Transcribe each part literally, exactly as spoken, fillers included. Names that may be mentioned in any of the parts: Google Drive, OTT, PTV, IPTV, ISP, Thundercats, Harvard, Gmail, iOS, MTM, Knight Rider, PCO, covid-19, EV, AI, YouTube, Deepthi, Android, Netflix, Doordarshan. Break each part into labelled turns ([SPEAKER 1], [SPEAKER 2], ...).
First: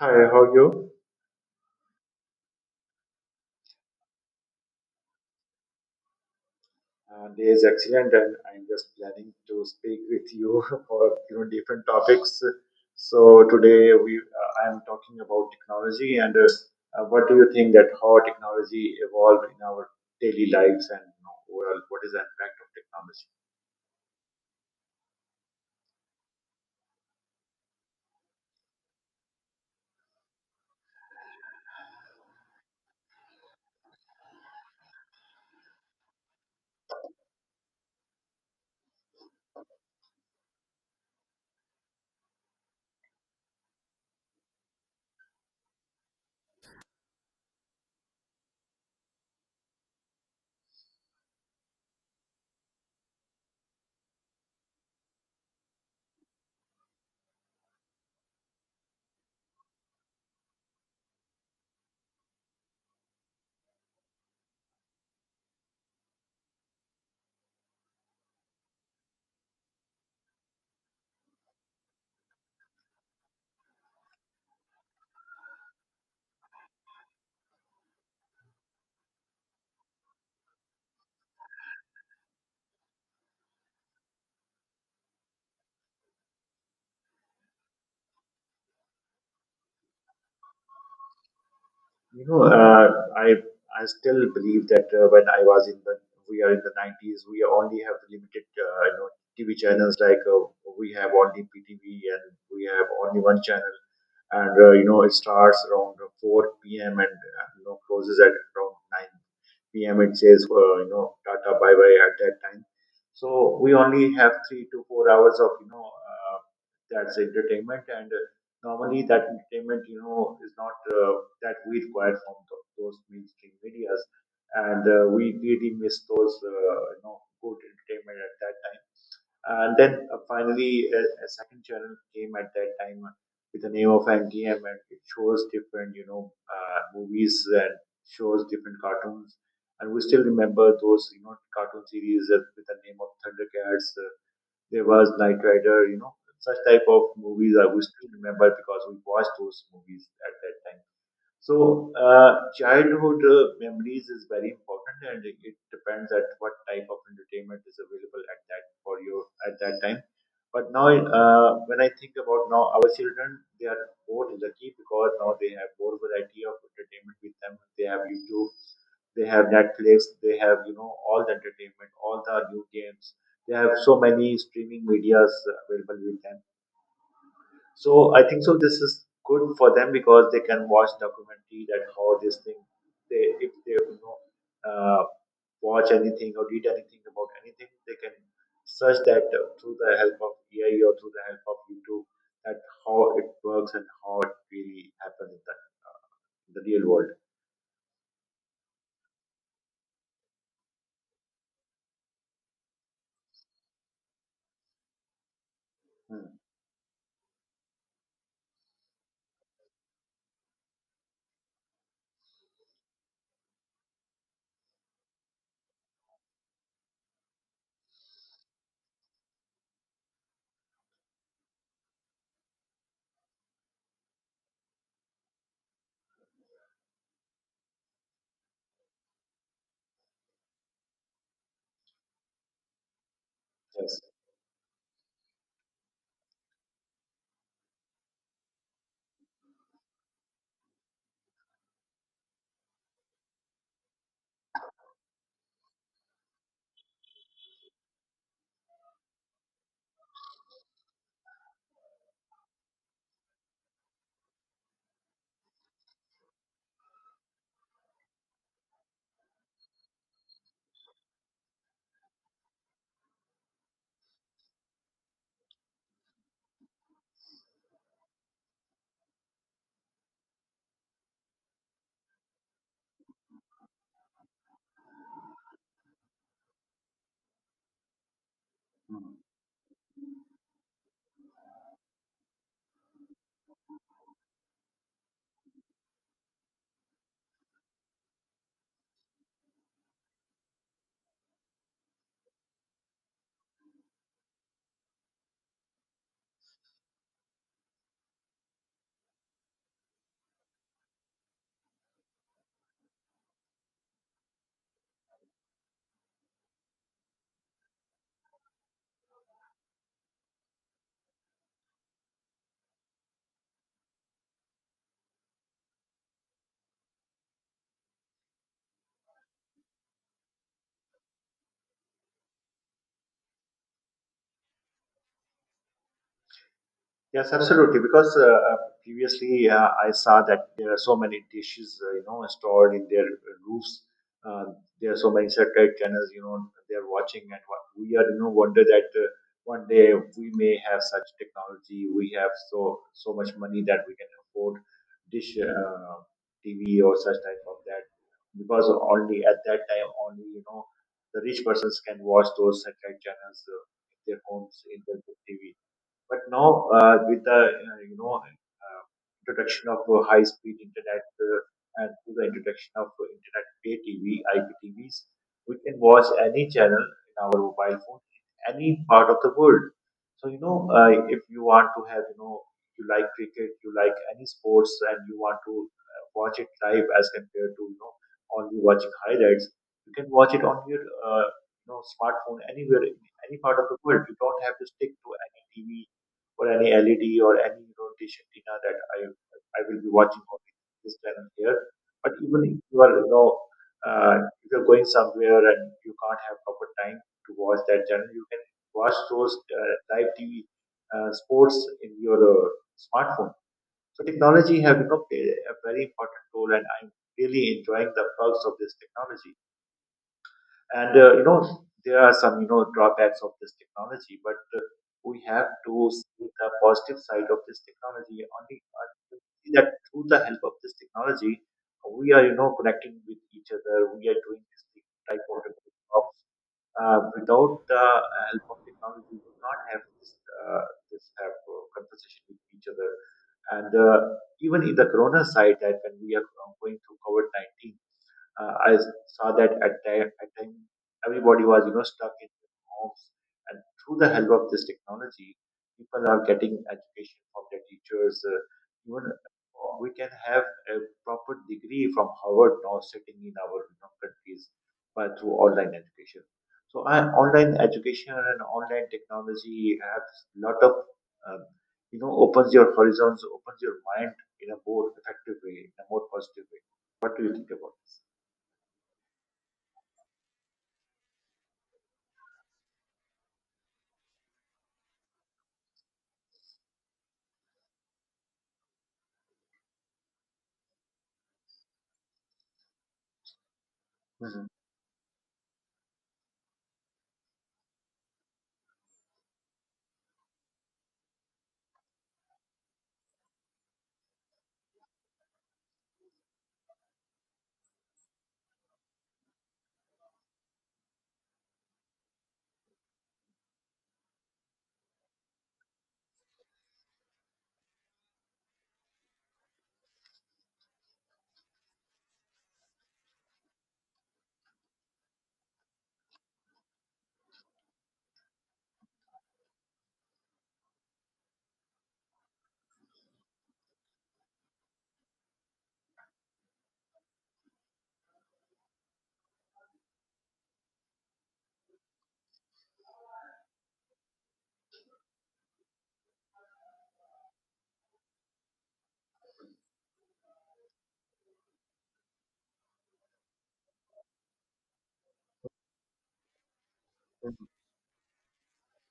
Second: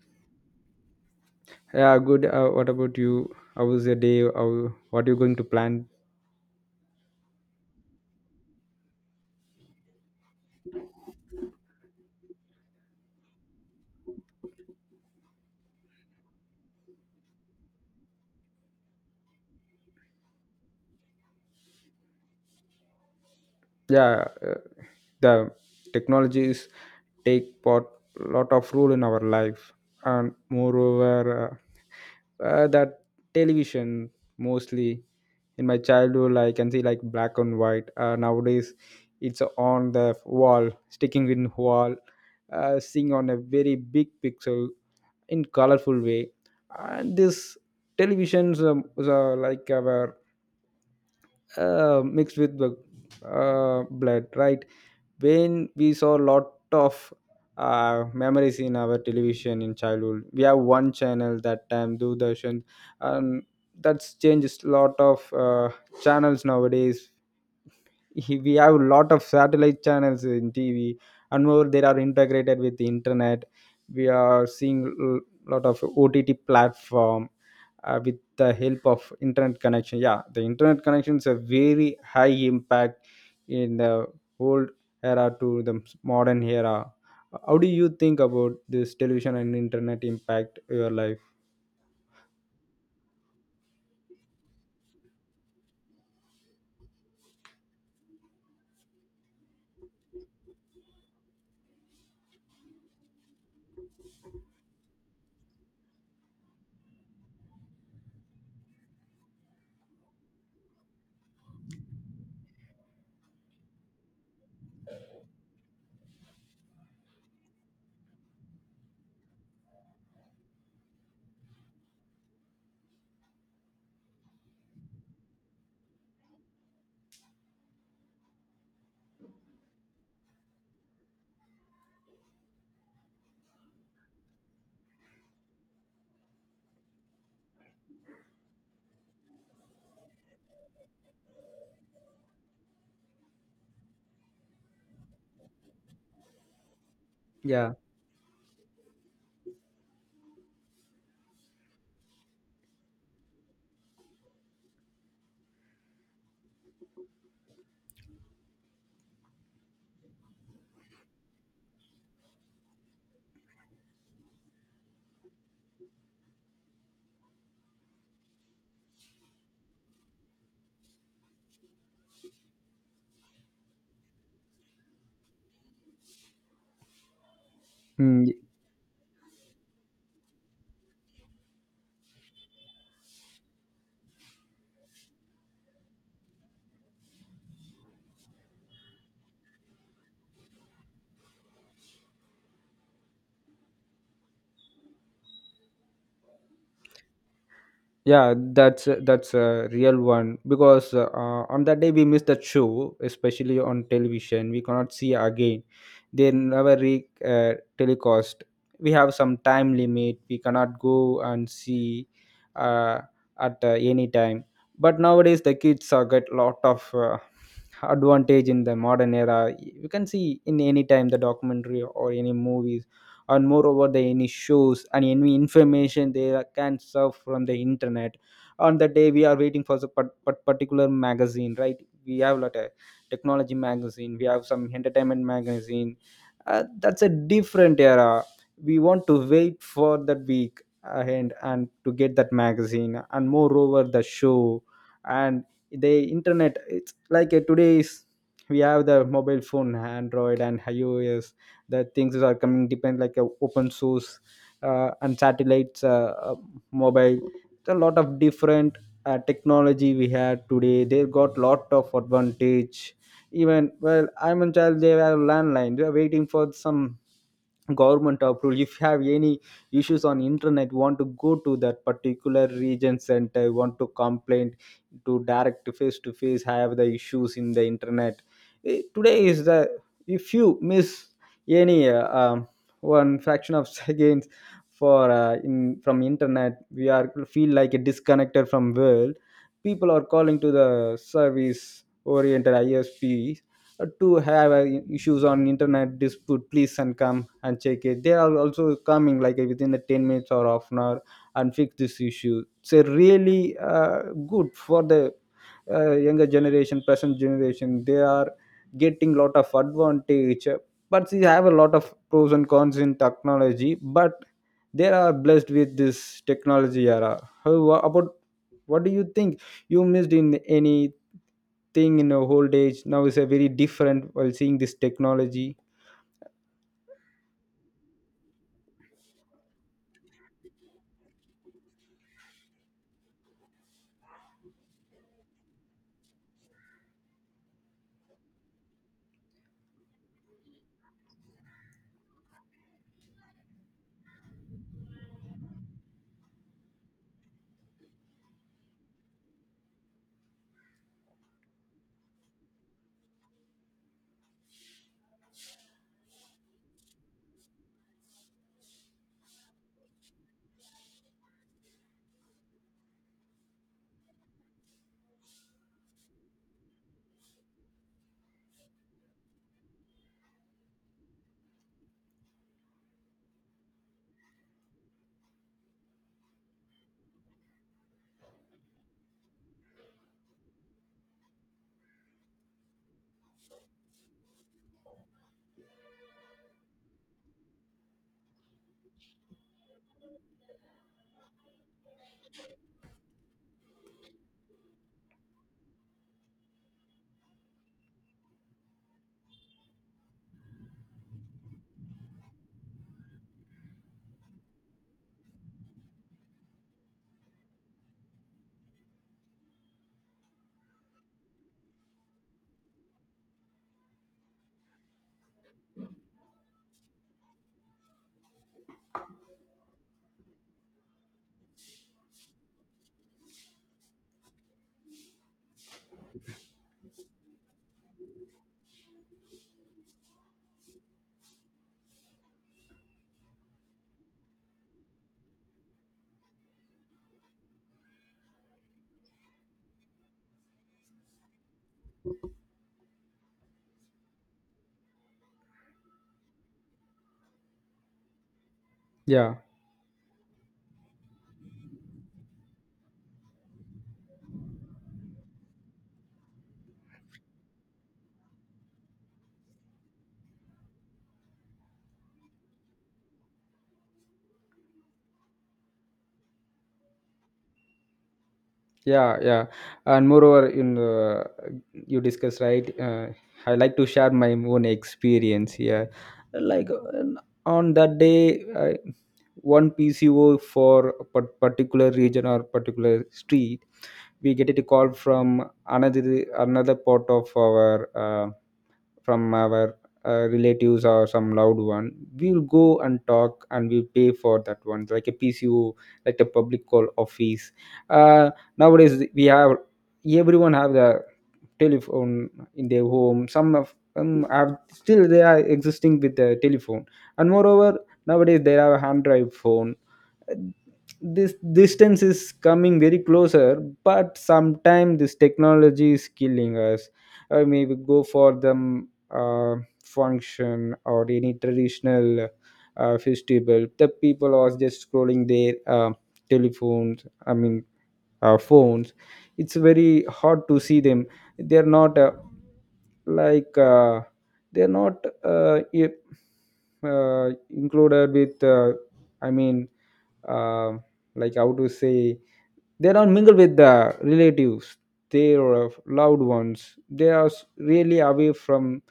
[SPEAKER 1] Hi, how are you?
[SPEAKER 2] Yeah, good. Uh, what about you? How was your day? How, what are you going to plan?
[SPEAKER 1] Uh, day is excellent, and I'm just planning to speak with you for you know different topics. So today we uh, I'm talking about technology and uh, uh, what do you think that how technology evolved in our daily lives and you know, overall what is the impact of technology?
[SPEAKER 2] yeah uh, the technologies take part lot of role in our life, and moreover uh, uh, that television, mostly in my childhood, I can see like black and white. Uh, nowadays it's on the wall, sticking in wall, uh, seeing on a very big pixel in colorful way. And this televisions um, is, uh, like our uh, mixed with the uh, blood, right? When we saw a lot of uh, memories in our television in childhood, we have one channel that time, Doordarshan. And that's changed a lot of uh, channels nowadays. We have a lot of satellite channels in T V, and more, they are integrated with the internet. We are seeing a lot of O T T platform uh, with the help of internet connection. Yeah, the internet connection is a very high impact in the old era to the modern era. How do you think about this television and internet impact your life?
[SPEAKER 1] You know, uh, I I still believe that uh, when I was in the we are in the nineties, we only have limited uh, you know T V channels like uh, we have only P T V and we have only one channel, and uh, you know it starts around four p m and uh, you know closes at around nine p m. It says uh, you know Tata bye bye at that time, so we only have three to four hours of you know uh, that's entertainment and. uh, normally that entertainment you know is not uh, that we require from th- those mainstream medias and uh, we really miss those uh, you know good entertainment at that time, and then uh, finally a, a second channel came at that time uh, with the name of M T M, and it shows different you know uh, movies and shows different cartoons, and we still remember those you know cartoon series that- with the name of Thundercats. Uh, there was Knight Rider, you know, such type of movies I
[SPEAKER 2] Yeah.
[SPEAKER 1] we still remember because we watched those movies at that time. So, uh, childhood uh, memories is very important, and it it depends at what type of entertainment is available at that for you at that time. But now, uh, when I think about now, our children, they are more lucky because now they have more variety of entertainment with them. They have YouTube, they have Netflix, they have you know all the entertainment, all the new games. They have so many streaming medias available with them, so
[SPEAKER 2] Hmm,
[SPEAKER 1] I think so. This is good for them because they can watch documentary that how this thing they, if they you know uh, watch anything or read anything about anything, they can search that uh, through the help of A I or through the help of YouTube, that how it works and how it really happens in the, in the real world.
[SPEAKER 2] yeah that's that's a real one, because uh, on that day we missed that show, especially on television, we cannot see again,
[SPEAKER 1] Hmm.
[SPEAKER 2] they never re uh, telecast. We have some time limit, we cannot go and see uh, at uh, any time. But nowadays the kids are get lot of uh, advantage in the modern era, you can see in any time the documentary or any movies, and moreover the any shows and any information, they can serve from the internet. On the day we are waiting for the par par particular magazine, right? We have lot of technology
[SPEAKER 1] Yes.
[SPEAKER 2] magazine, we have some entertainment magazine. Uh, that's a different era. We want to wait for that week ahead and to get that magazine and moreover the show. And the internet, it's like a today's, we have the mobile phone, Android and iOS. The things are coming depend like a open source, uh, and satellites, uh, uh, mobile, a lot of different uh, technology we have today. They got lot of advantage, even well I'm a child they have landline, they are waiting for some government approval. If you have any issues on internet, want to go to that particular region center, want to complain to direct face to face, have the issues in the internet. Eh,
[SPEAKER 1] Hmm.
[SPEAKER 2] today is the, if you miss any uh, um, one fraction of seconds for uh, in from internet, we are feel like a disconnected from world. People are calling to the service oriented ISP uh, to have uh, issues on internet dispute please, and come and check it. They are also coming like uh, within the ten minutes or half an hour and fix this issue, so really uh, good for the uh, younger generation, present generation. They are getting lot of advantage, but they have a lot of pros and cons in technology, but they are blessed with this technology era. How wha- about What do you think you missed in any thing in your old age now is a very different while seeing this technology?
[SPEAKER 1] Yes, absolutely. Because uh, uh, previously uh, I saw that there are so many dishes, uh, you know, stored in their roofs. Uh, there are so many satellite channels, you know, they are watching, and what we are, you know, wonder that uh, one day we may have such technology. We have so so much money that we can afford dish uh, T V or such type of that. Because only at that time, only you know, the rich persons can watch those satellite channels uh, in their homes, in their T V. But now, uh, with the uh, you know uh, introduction of uh, high-speed internet, uh, and through the introduction of uh, internet pay T V, I P T Vs, we can watch any channel in our mobile phone in any part of the world. So you know, uh, if you want to have you know you like cricket, you like any sports, and you want to uh, watch it live as compared to you know only watching highlights, you can watch it on your uh, you know smartphone anywhere in any part of the world. You don't have to stick to any T V or any L E D or any rotation dinner that I I will be watching on this channel here. But even if you are you know uh, if you're going somewhere and you can't have proper time to watch that channel, you can watch those uh, live T V uh, sports in your uh, smartphone. So technology have, you know, played a very important role, and I'm really enjoying the perks of this technology, and uh, you know there are some you know drawbacks of this technology, but uh, we have to see the positive side of this technology only uh, to see that through the help of this technology we are you know connecting with each other, we are doing this type of remote jobs. Uh, without the uh, help of technology we would not have this uh, this have uh, conversation with each other. And uh, even in the corona side, that when we are going through covid nineteen, uh, I saw that at time, at time everybody was, you know, stuck in their homes, and through the help of this technology, people are getting education from their teachers. Uh, even
[SPEAKER 2] Yeah.
[SPEAKER 1] uh, we can have a proper degree from Harvard now sitting in our, you know, countries by through online education. So uh, online education and online technology have lot of um, you know opens your horizons, opens your mind in a more effective way, in a more positive way. What do you think about this?
[SPEAKER 2] Yeah, yeah. And moreover, in uh, you discuss, right? Uh, I like to share my own experience here. Like uh, on that day, I, one P C O for a par- particular region or particular street, we
[SPEAKER 1] Mhm.
[SPEAKER 2] get a call from another another part of our uh, from our uh, relatives or some loved one, we'll go and talk and we'll pay for that one like a PCO, like the public call office. uh, Nowadays we have everyone have the telephone in their home, some of them are still they are existing with the telephone. And moreover nowadays there are hand drive phone, this distance is coming very closer, but sometimes this technology is killing us. Or maybe go for the mm, uh, function or any traditional uh, festival, the people are just scrolling their uh, telephones, I mean uh, phones. It's very hard to see them, they're not uh, like uh, they're not uh, i- uh, included with uh, I mean uh, like how to say, they don't mingle with the relatives, their loved ones, they are s-
[SPEAKER 1] Mhm.
[SPEAKER 2] really away from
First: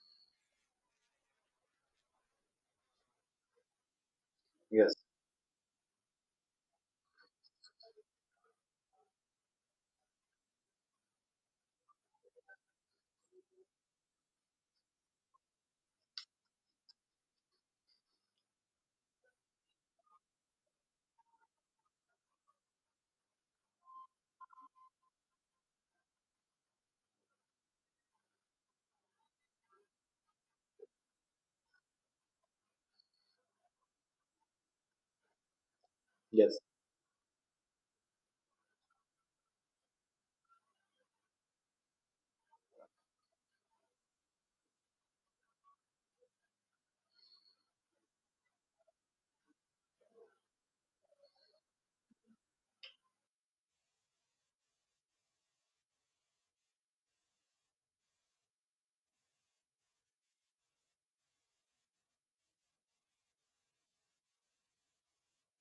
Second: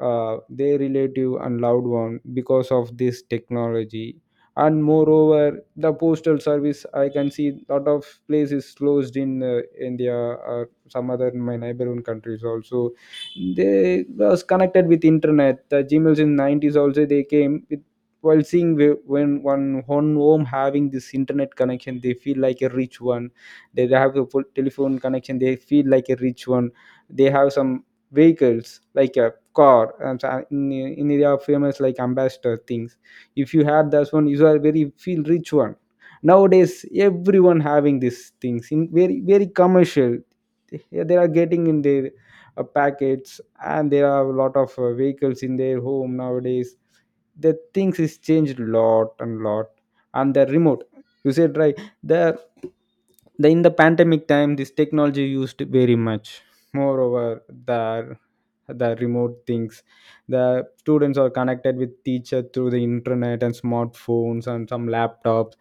[SPEAKER 2] uh, their relative and loved one because of this technology. And
[SPEAKER 1] Yes.
[SPEAKER 2] moreover the postal service, I can see lot of places closed in uh, India or some other in my neighborhood countries also. They was connected with internet, the Gmails in nineties also they came with, while seeing whe- when one one home having this internet connection, they feel like a rich one. They have a full telephone connection, they feel like a rich one. They have some vehicles like a car and so uh, in, in India, famous like Ambassador things, if you have that one, you are very feel rich one.
[SPEAKER 1] Yes.
[SPEAKER 2] Nowadays everyone having these things in very very commercial. Yeah, they are getting in their uh, packets, and there are a lot of uh, vehicles in their home nowadays. The things is changed lot and lot. And the remote, you said right, the the in the pandemic time this technology used very much. Moreover the the remote things, the students are connected with teacher through the internet and smartphones and some laptops.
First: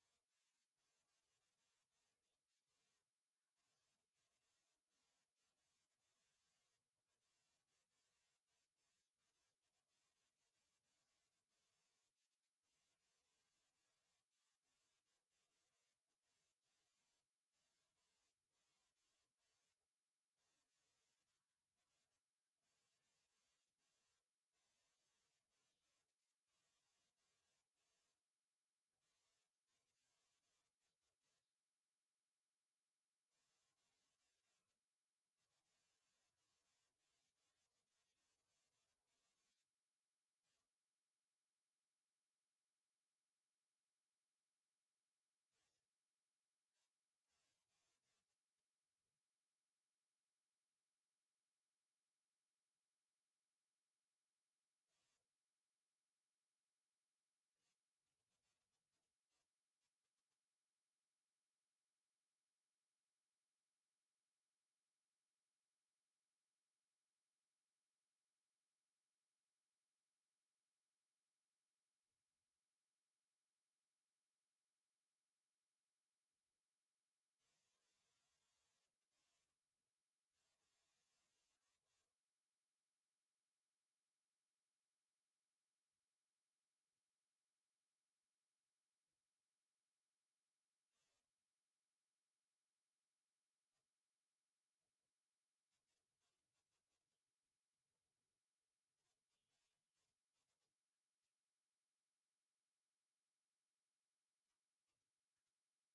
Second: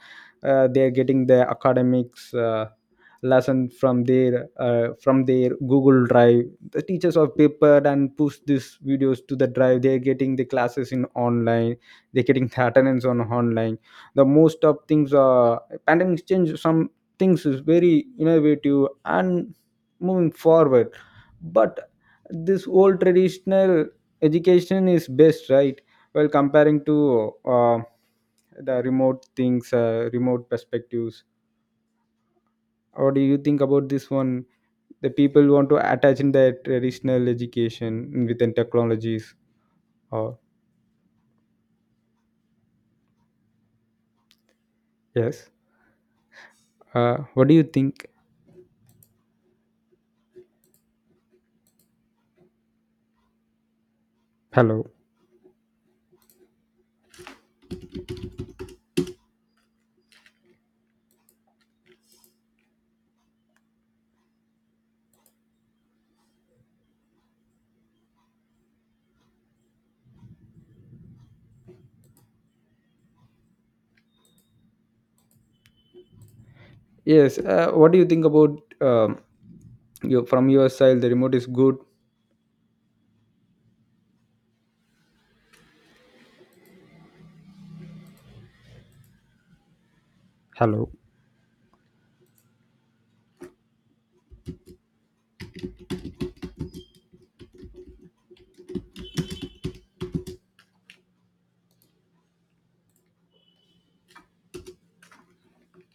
[SPEAKER 2] uh, They are getting their academics uh, lesson from their uh, from their Google Drive. The teachers are prepared and push these videos to the drive, they're getting the classes in online, they're getting the attendance on online. The most of things are, pandemics changed some, things is very innovative and moving forward. But this old traditional education is best, right? Well, comparing to uh, the remote things, uh, remote perspectives. What do you think about this one, the people want to attach in their traditional education within technologies, or yes, uh, what do you think? Hello? Yes. Uh, what do you think about um, you from your side? The remote is good. Hello.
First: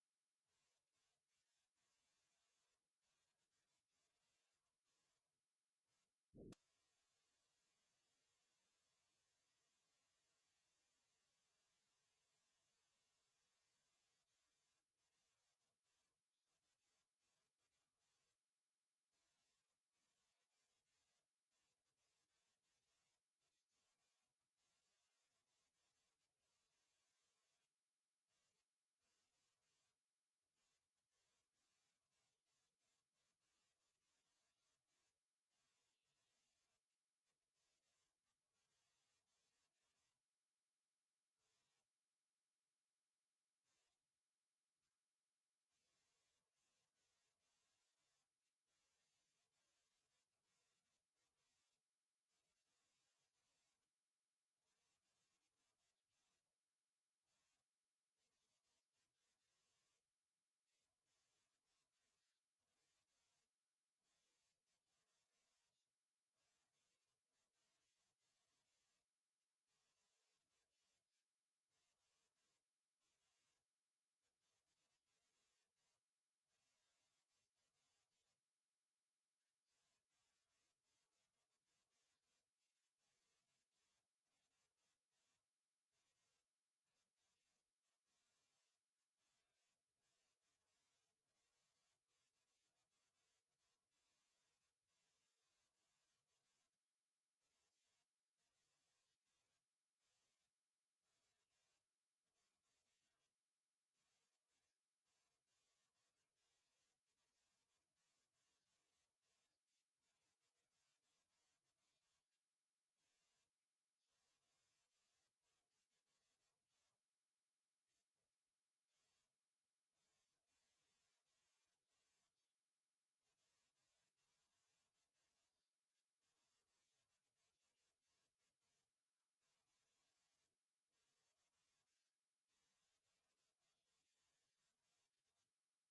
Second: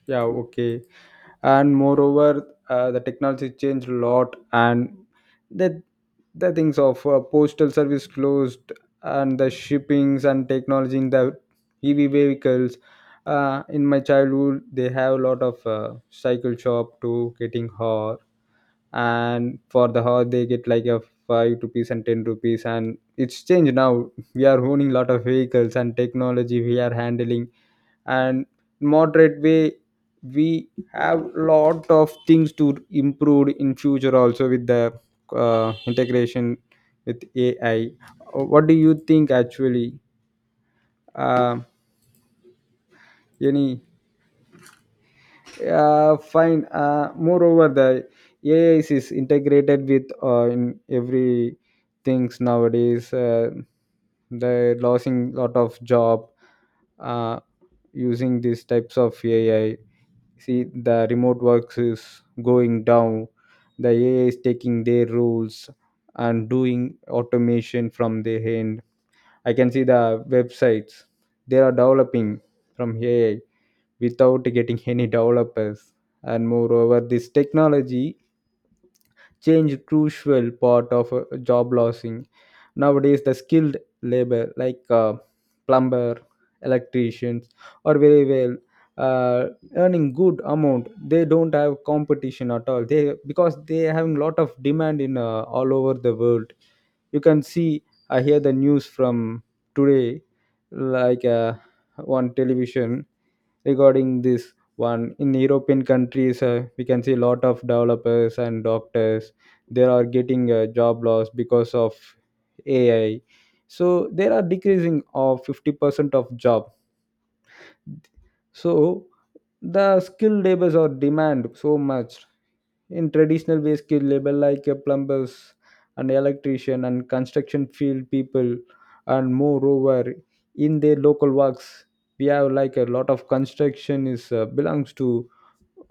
[SPEAKER 2] Yeah. Okay. And moreover, uh, the technology changed a lot, and the the things of uh, postal service closed, and the shippings and technology in the E V vehicles. Uh, in my childhood, they have a lot of uh, cycle shop to getting hot, and for the hour they get like a five rupees and ten rupees. And it's changed now, we are owning lot of vehicles and technology we are handling, and moderate way, we have lot of things to improve in future also with the uh, integration with AI. Uh, what do you think actually? Uh, any uh, Fine. Uh, moreover the AI is integrated with uh, in every things nowadays. Uh, they're losing lot of job uh, using these types of AI. See the remote works is going down, the AI is taking their roles and doing automation from their end. I can see the websites, they are developing from AI without getting any developers. And moreover, this technology changed crucial part of uh, job losing. Nowadays, the skilled labor like uh, plumber, electricians are very well uh, earning good amount. They don't have competition at all. They because they having lot of demand in uh, all over the world. You can see, I hear the news from today, like uh, on television, regarding this one, in European countries uh, we can see a lot of developers and doctors, they are getting a job loss because of AI. So there are decreasing of fifty percent of job. So the skilled labors are demand so much. In traditional way, skill label like a plumbers and electrician and construction field people. And moreover in their local works, we have like a lot of construction is uh, belongs to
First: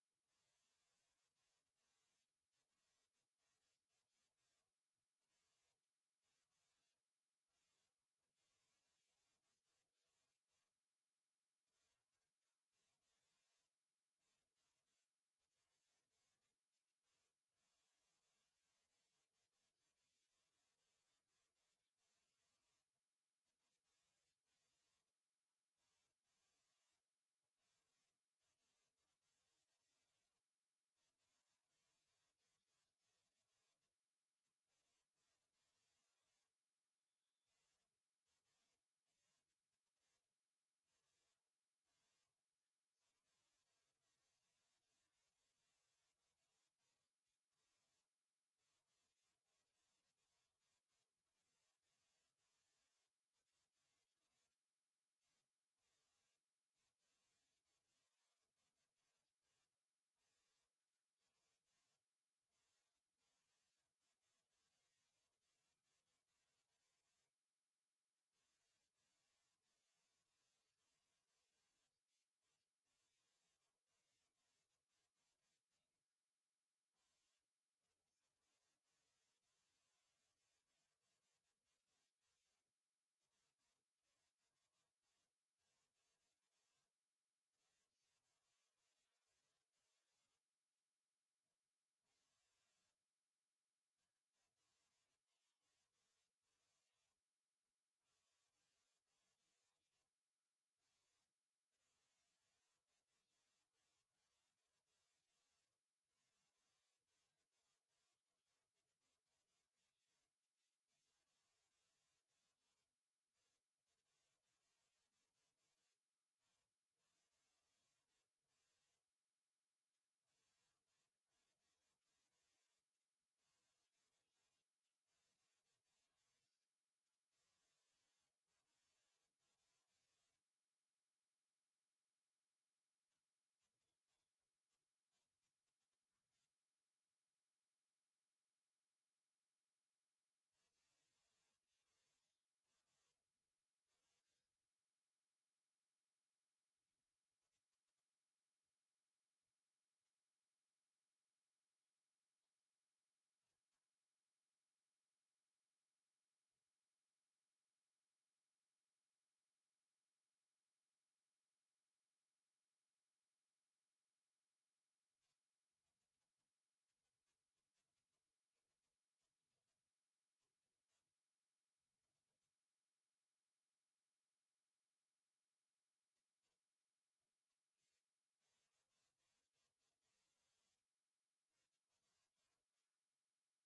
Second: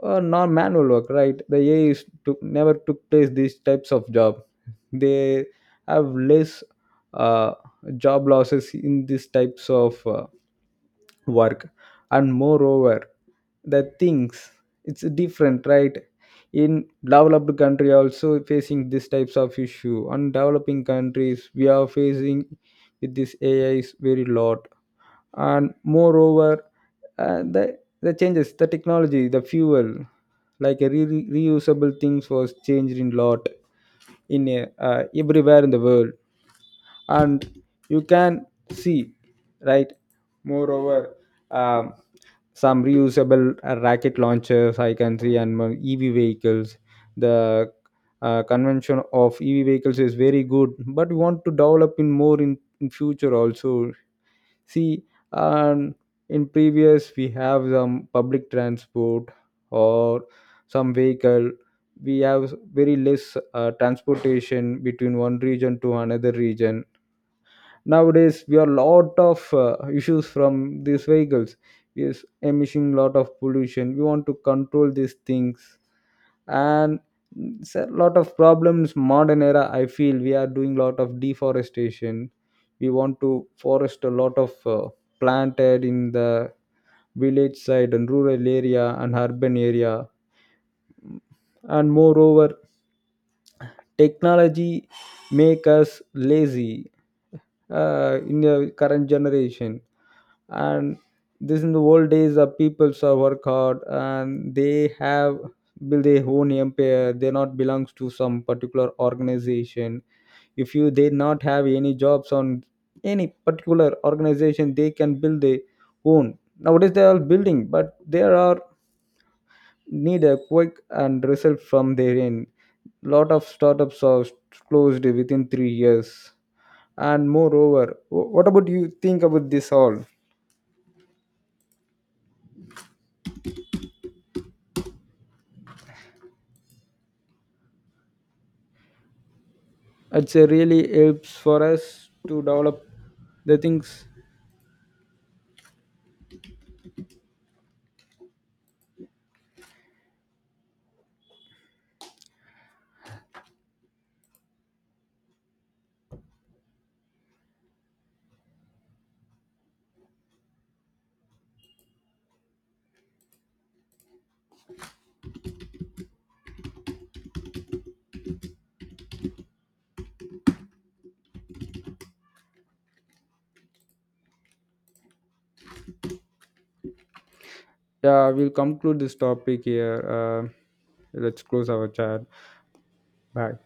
[SPEAKER 2] uh, non-manual work, right? The AI is to, never took place these types of job, they have less uh, job losses in these types of uh, work. And moreover the things, it's different, right? In developed country also facing these types of issue, on developing countries we are facing with this AI is very lot. And moreover uh, the the changes the technology the fuel like a re- reusable things was changed in lot in a, uh, everywhere in the world. And you can see, right? Moreover um, some reusable uh, rocket launchers I can see, and mo- EV vehicles. The uh, convention of EV vehicles is very good, but we want to develop in more in, in future also. See, and in previous we have some public transport or some vehicle. We have very less uh, transportation between one region to another region. Nowadays we are lot of uh, issues from these vehicles, is emitting lot of pollution, we want to control these things. And it's a lot of problems modern era, I feel we are doing lot of deforestation. We want to forest a lot of uh, planted in the village side and rural area and urban area. And moreover technology make us lazy uh, in the current generation. And this in the old days the peoples are work hard, and they have build their own empire, they not belongs to some particular organization. If you they not have any jobs on any particular organization, they can build their own. Nowadays they are building, but there are need a quick and result from their end, lot of startups are closed within three years. And moreover wh- what about you think about this all, it's a really helps for us to develop the things. Yeah, we'll conclude this topic here, uh, let's close our chat. Bye.